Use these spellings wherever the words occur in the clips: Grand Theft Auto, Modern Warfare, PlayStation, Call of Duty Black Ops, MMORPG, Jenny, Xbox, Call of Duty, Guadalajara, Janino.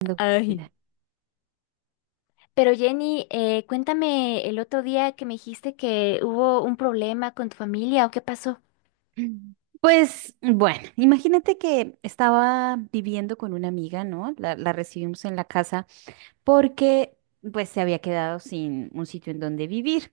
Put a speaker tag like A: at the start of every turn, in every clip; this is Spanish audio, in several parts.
A: Dando vida.
B: Ay. Pero Jenny, cuéntame el otro día que me dijiste que hubo un problema con tu familia o qué pasó.
A: Pues bueno, imagínate que estaba viviendo con una amiga, ¿no? La recibimos en la casa porque pues se había quedado sin un sitio en donde vivir.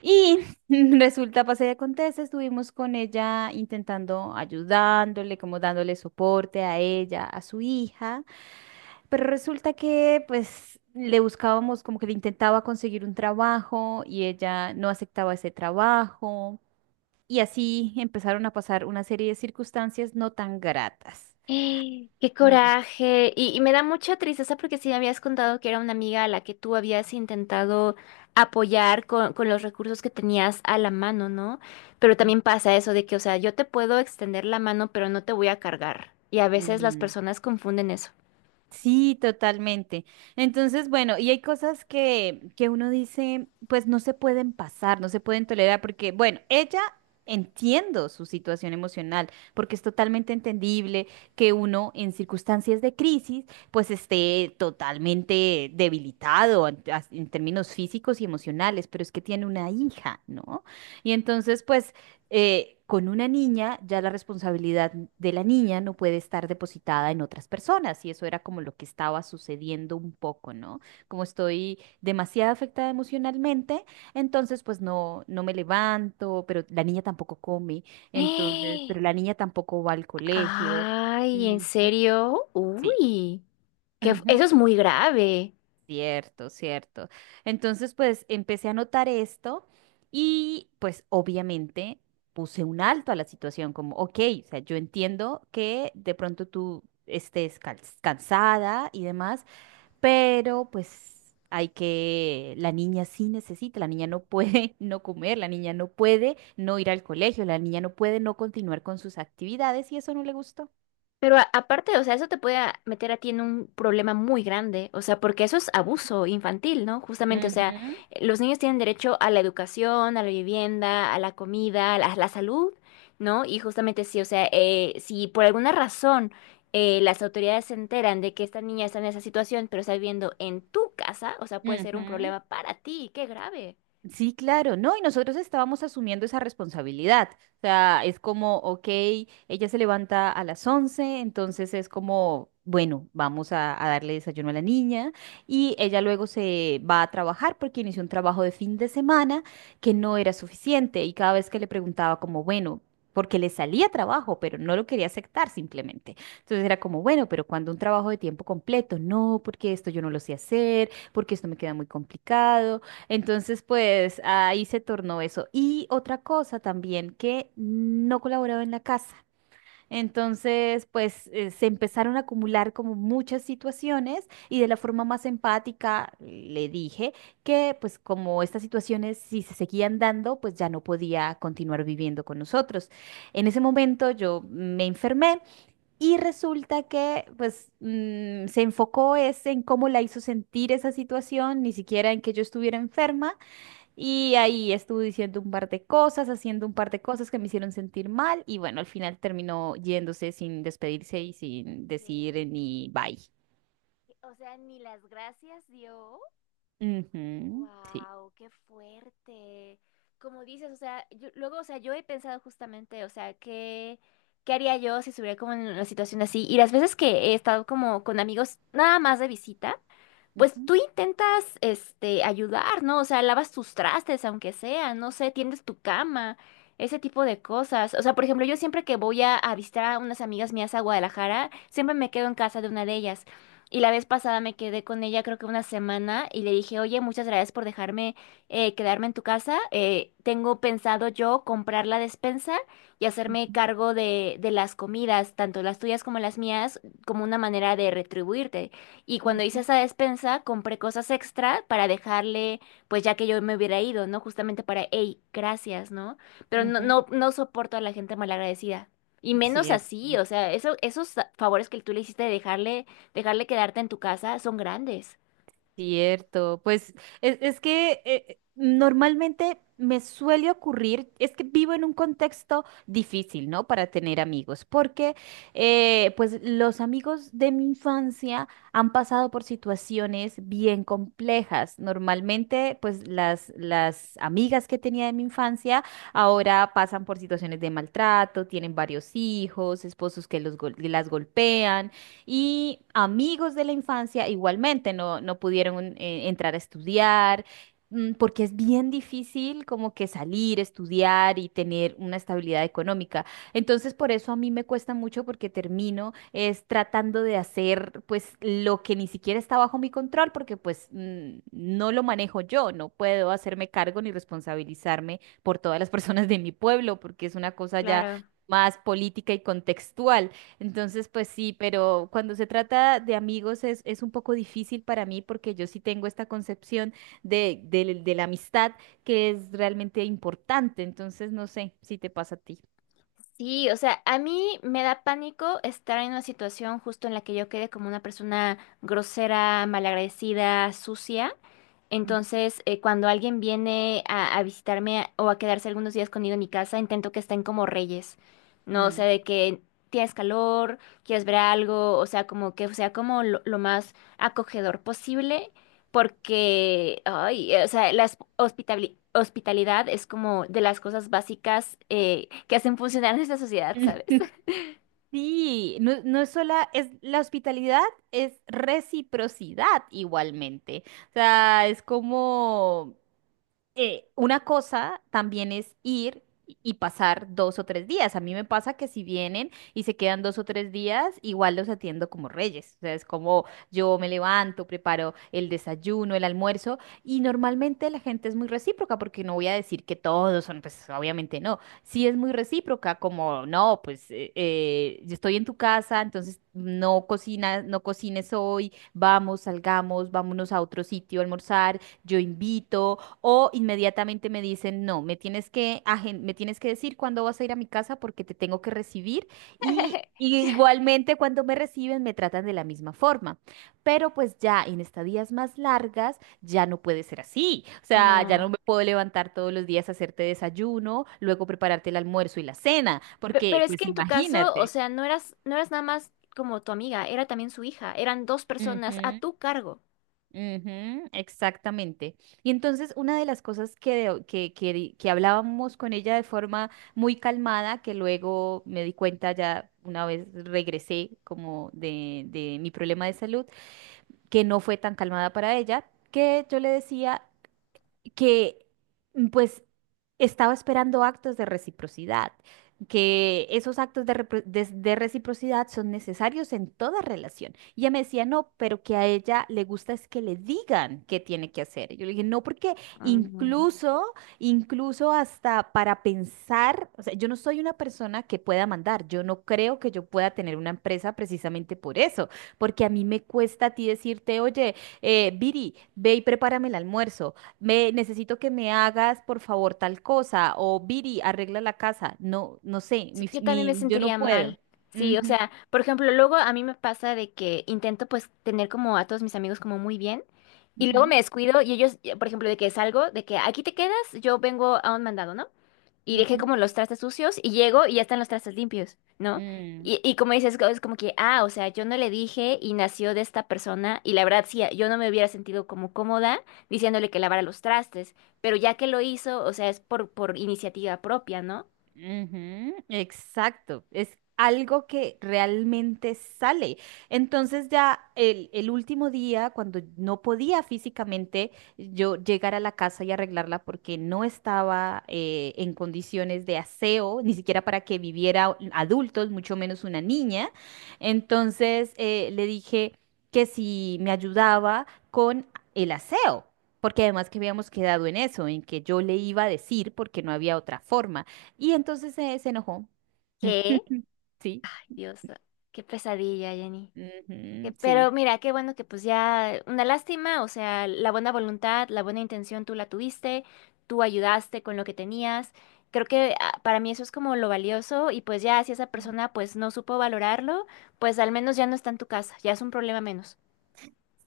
A: Y resulta, pasa y acontece, estuvimos con ella intentando ayudándole, como dándole soporte a ella, a su hija, pero resulta que pues le buscábamos, como que le intentaba conseguir un trabajo y ella no aceptaba ese trabajo. Y así empezaron a pasar una serie de circunstancias no tan gratas.
B: ¡Eh! ¡Qué
A: Mm,
B: coraje! Y me da mucha tristeza porque sí me habías contado que era una amiga a la que tú habías intentado apoyar con los recursos que tenías a la mano, ¿no? Pero
A: mm,
B: también pasa eso de que, o sea, yo te puedo extender la mano, pero no te voy a cargar. Y a veces las
A: mm.
B: personas confunden eso.
A: Sí, totalmente. Entonces, bueno, y hay cosas que uno dice, pues no se pueden pasar, no se pueden tolerar, porque, bueno, ella entiendo su situación emocional, porque es totalmente entendible que uno en circunstancias de crisis, pues esté totalmente debilitado en términos físicos y emocionales, pero es que tiene una hija, ¿no? Y entonces, pues con una niña, ya la responsabilidad de la niña no puede estar depositada en otras personas, y eso era como lo que estaba sucediendo un poco, ¿no? Como estoy demasiado afectada emocionalmente, entonces pues no, no me levanto, pero la niña tampoco come, entonces,
B: ¡Eh!
A: pero la niña tampoco va al colegio.
B: Ay, ¿en
A: Ujú.
B: serio?
A: Sí.
B: Uy,
A: Ujú.
B: eso es muy grave.
A: Cierto, cierto. Entonces, pues empecé a notar esto y pues obviamente puse un alto a la situación, como, ok, o sea, yo entiendo que de pronto tú estés cansada y demás, pero pues hay que, la niña sí necesita, la niña no puede no comer, la niña no puede no ir al colegio, la niña no puede no continuar con sus actividades y eso no le gustó.
B: Pero aparte, o sea, eso te puede meter a ti en un problema muy grande, o sea, porque eso es abuso infantil, ¿no? Justamente, o sea,
A: Ujú,
B: los niños tienen derecho a la educación, a la vivienda, a la comida, a la salud, ¿no? Y justamente sí, o sea, si por alguna razón las autoridades se enteran de que esta niña está en esa situación, pero está viviendo en tu casa, o sea, puede ser un
A: ujú.
B: problema para ti, qué grave.
A: Sí, claro, ¿no? Y nosotros estábamos asumiendo esa responsabilidad. O sea, es como, ok, ella se levanta a las 11, entonces es como, bueno, vamos a darle desayuno a la niña y ella luego se va a trabajar porque inició un trabajo de fin de semana que no era suficiente y cada vez que le preguntaba como, bueno, porque le salía trabajo, pero no lo quería aceptar simplemente. Entonces era como, bueno, pero cuando un trabajo de tiempo completo, no, porque esto yo no lo sé hacer, porque esto me queda muy complicado. Entonces, pues ahí se tornó eso. Y otra cosa también, que no colaboraba en la casa. Entonces, pues se
B: Ay,
A: empezaron a acumular como muchas situaciones y de la
B: ajá.
A: forma más empática le dije que pues como estas situaciones si se seguían dando, pues ya no podía continuar viviendo con nosotros. En ese momento yo me enfermé y resulta que pues se enfocó es en cómo la hizo sentir esa situación, ni siquiera en que yo estuviera enferma y ahí estuve diciendo un par de cosas, haciendo un par de cosas que me hicieron sentir mal y bueno, al final terminó yéndose sin despedirse y sin
B: ¿Qué?
A: decir ni bye.
B: O sea, ni las gracias dio.
A: Ujú. Sí.
B: Wow, qué fuerte. Como dices, o sea, luego, o sea, yo he pensado justamente, o sea, ¿qué haría yo si estuviera como en una situación así? Y las veces que he estado como con amigos nada más de visita. Pues
A: Ujú,
B: tú intentas, este, ayudar, ¿no? O sea, lavas tus trastes, aunque sea, no sé, tiendes tu cama, ese tipo de cosas. O sea, por ejemplo, yo siempre que voy a visitar a unas amigas mías a Guadalajara, siempre me quedo en casa de una de ellas. Y la vez pasada me quedé con ella creo que una semana y le dije, oye, muchas gracias por dejarme quedarme en tu casa. Tengo pensado yo comprar la despensa y hacerme
A: ujú,
B: cargo de las comidas, tanto las tuyas como las mías, como una manera de retribuirte. Y cuando hice
A: ujú,
B: esa despensa, compré cosas extra para dejarle, pues ya que yo me hubiera ido, ¿no? Justamente para, hey, gracias, ¿no? Pero
A: ujú.
B: no soporto a la gente malagradecida. Y menos así,
A: Cierto.
B: o sea, eso, esos favores que tú le hiciste de dejarle, dejarle quedarte en tu casa son grandes.
A: Cierto, pues es que normalmente me suele ocurrir, es que vivo en un contexto difícil, ¿no? Para tener amigos, porque pues los amigos de mi infancia han pasado por situaciones bien complejas. Normalmente pues las amigas que tenía de mi infancia ahora pasan por situaciones de maltrato, tienen varios hijos, esposos que los las golpean y amigos de la infancia igualmente no, no pudieron entrar a estudiar, porque es bien difícil como que salir, estudiar y tener una estabilidad económica. Entonces, por eso a mí me cuesta mucho porque termino es tratando de hacer pues lo que ni siquiera está bajo mi control porque pues no lo manejo yo, no puedo hacerme cargo ni responsabilizarme por todas las personas de mi pueblo porque es una cosa ya
B: Claro.
A: más política y contextual. Entonces, pues sí, pero cuando se trata de amigos es un poco difícil para mí porque yo sí tengo esta concepción de la amistad que es realmente importante. Entonces, no sé si te pasa a ti.
B: Sí, o sea, a mí me da pánico estar en una situación justo en la que yo quede como una persona grosera, malagradecida, sucia.
A: Ujú.
B: Entonces, cuando alguien viene a visitarme o a quedarse algunos días conmigo en mi casa, intento que estén como reyes, ¿no? O sea,
A: Mm.
B: de que tienes calor, quieres ver algo, o sea, como que sea como lo más acogedor posible porque, ay, o sea, la hospitalidad es como de las cosas básicas que hacen funcionar nuestra sociedad, ¿sabes?
A: Sí, no, no es sola, es la hospitalidad es reciprocidad igualmente. O sea, es como una cosa también es ir y pasar dos o tres días. A mí me pasa que si vienen y se quedan dos o tres días, igual los atiendo como reyes. O sea, es como yo me levanto, preparo el desayuno, el almuerzo y normalmente la gente es muy recíproca porque no voy a decir que todos son, pues obviamente no. Sí es muy recíproca como, no, pues yo estoy en tu casa, entonces no cocinas, no cocines hoy, vamos, salgamos, vámonos a otro sitio a almorzar, yo invito. O inmediatamente me dicen, no, me tienes que, me tienes que decir cuándo vas a ir a mi casa porque te tengo que recibir. Y, y igualmente cuando me reciben me tratan de la misma forma. Pero pues ya en estadías más largas ya no puede ser así. O sea, ya no
B: No.
A: me puedo levantar todos los días a hacerte desayuno, luego prepararte el almuerzo y la cena,
B: Pero
A: porque
B: es que
A: pues
B: en tu caso, o
A: imagínate.
B: sea, no eras nada más como tu amiga, era también su hija, eran dos personas a tu cargo.
A: Ujú, exactamente. Y entonces una de las cosas que hablábamos con ella de forma muy calmada, que luego me di cuenta ya una vez regresé como de mi problema de salud, que no fue tan calmada para ella, que yo le decía que pues estaba esperando actos de reciprocidad, que esos actos de reciprocidad son necesarios en toda relación. Y ella me decía, no, pero que a ella le gusta es que le digan qué tiene que hacer. Y yo le dije, no, porque
B: Mm.
A: incluso, incluso hasta para pensar, o sea, yo no soy una persona que pueda mandar, yo no creo que yo pueda tener una empresa precisamente por eso, porque a mí me cuesta a ti decirte, oye, Viri, ve y prepárame el almuerzo. Me necesito que me hagas, por favor, tal cosa, o Viri, arregla la casa. No, no sé,
B: Sí, yo también me
A: yo no
B: sentiría
A: puedo.
B: mal. Sí, o
A: Ujú,
B: sea, por ejemplo, luego a mí me pasa de que intento pues tener como a todos mis amigos como muy bien y luego
A: ujú,
B: me descuido y ellos, por ejemplo, de que salgo, de que aquí te quedas, yo vengo a un mandado, ¿no? Y dejé
A: ujú.
B: como los trastes sucios y llego y ya están los trastes limpios, ¿no?
A: Mm.
B: Y como dices, es como que, ah, o sea, yo no le dije y nació de esta persona y la verdad sí, yo no me hubiera sentido como cómoda diciéndole que lavara los trastes, pero ya que lo hizo, o sea, es por iniciativa propia, ¿no?
A: Ujú, exacto, es algo que realmente sale. Entonces ya el último día, cuando no podía físicamente yo llegar a la casa y arreglarla porque no estaba en condiciones de aseo, ni siquiera para que viviera adultos, mucho menos una niña, entonces le dije que si me ayudaba con el aseo. Porque además que habíamos quedado en eso, en que yo le iba a decir porque no había otra forma. Y entonces se enojó.
B: ¿Qué?
A: Sí,
B: Dios, qué pesadilla, Jenny. Que-
A: ujú,
B: Pero
A: sí.
B: mira, qué bueno que pues ya, una lástima, o sea, la buena voluntad, la buena intención tú la tuviste, tú ayudaste con lo que tenías. Creo que ah, para mí eso es como lo valioso y pues ya si esa persona pues no supo valorarlo, pues al menos ya no está en tu casa, ya es un problema menos.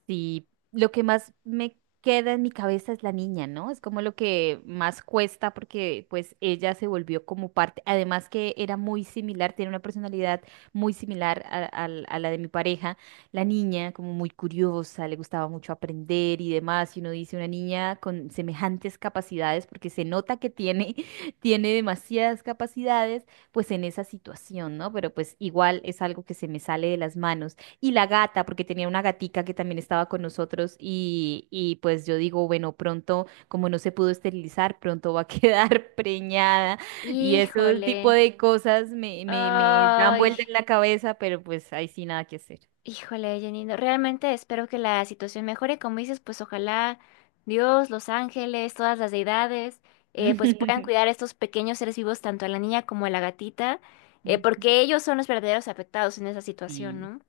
A: Sí, lo que más me queda en mi cabeza es la niña, ¿no? Es como lo que más cuesta porque pues ella se volvió como parte, además que era muy similar, tiene una personalidad muy similar a la de mi pareja, la niña como muy curiosa, le gustaba mucho aprender y demás, y uno dice una niña con semejantes capacidades porque se nota que tiene, tiene demasiadas capacidades pues en esa situación, ¿no? Pero pues igual es algo que se me sale de las manos. Y la gata, porque tenía una gatica que también estaba con nosotros y pues yo digo, bueno, pronto, como no se pudo esterilizar, pronto va a quedar preñada y esos tipo
B: Híjole.
A: de cosas me dan
B: Ay.
A: vuelta en la cabeza, pero pues ahí sí nada que hacer.
B: Híjole, Janino, realmente espero que la situación mejore. Como dices, pues ojalá Dios, los ángeles, todas las deidades, pues puedan cuidar a estos pequeños seres vivos, tanto a la niña como a la gatita, porque ellos son los verdaderos afectados en esa situación,
A: Sí.
B: ¿no?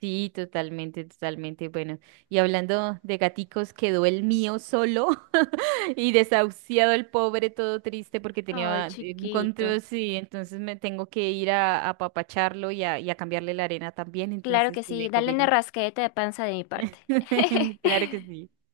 A: Sí, totalmente, totalmente. Bueno, y hablando de gaticos, quedó el mío solo y desahuciado el pobre, todo triste porque
B: Ay,
A: tenía
B: chiquito.
A: encontró, sí, entonces me tengo que ir a apapacharlo y a cambiarle la arena también,
B: Claro
A: entonces
B: que
A: te
B: sí,
A: dejo,
B: dale una
A: Viri.
B: rascadita de panza de mi parte.
A: Claro que sí.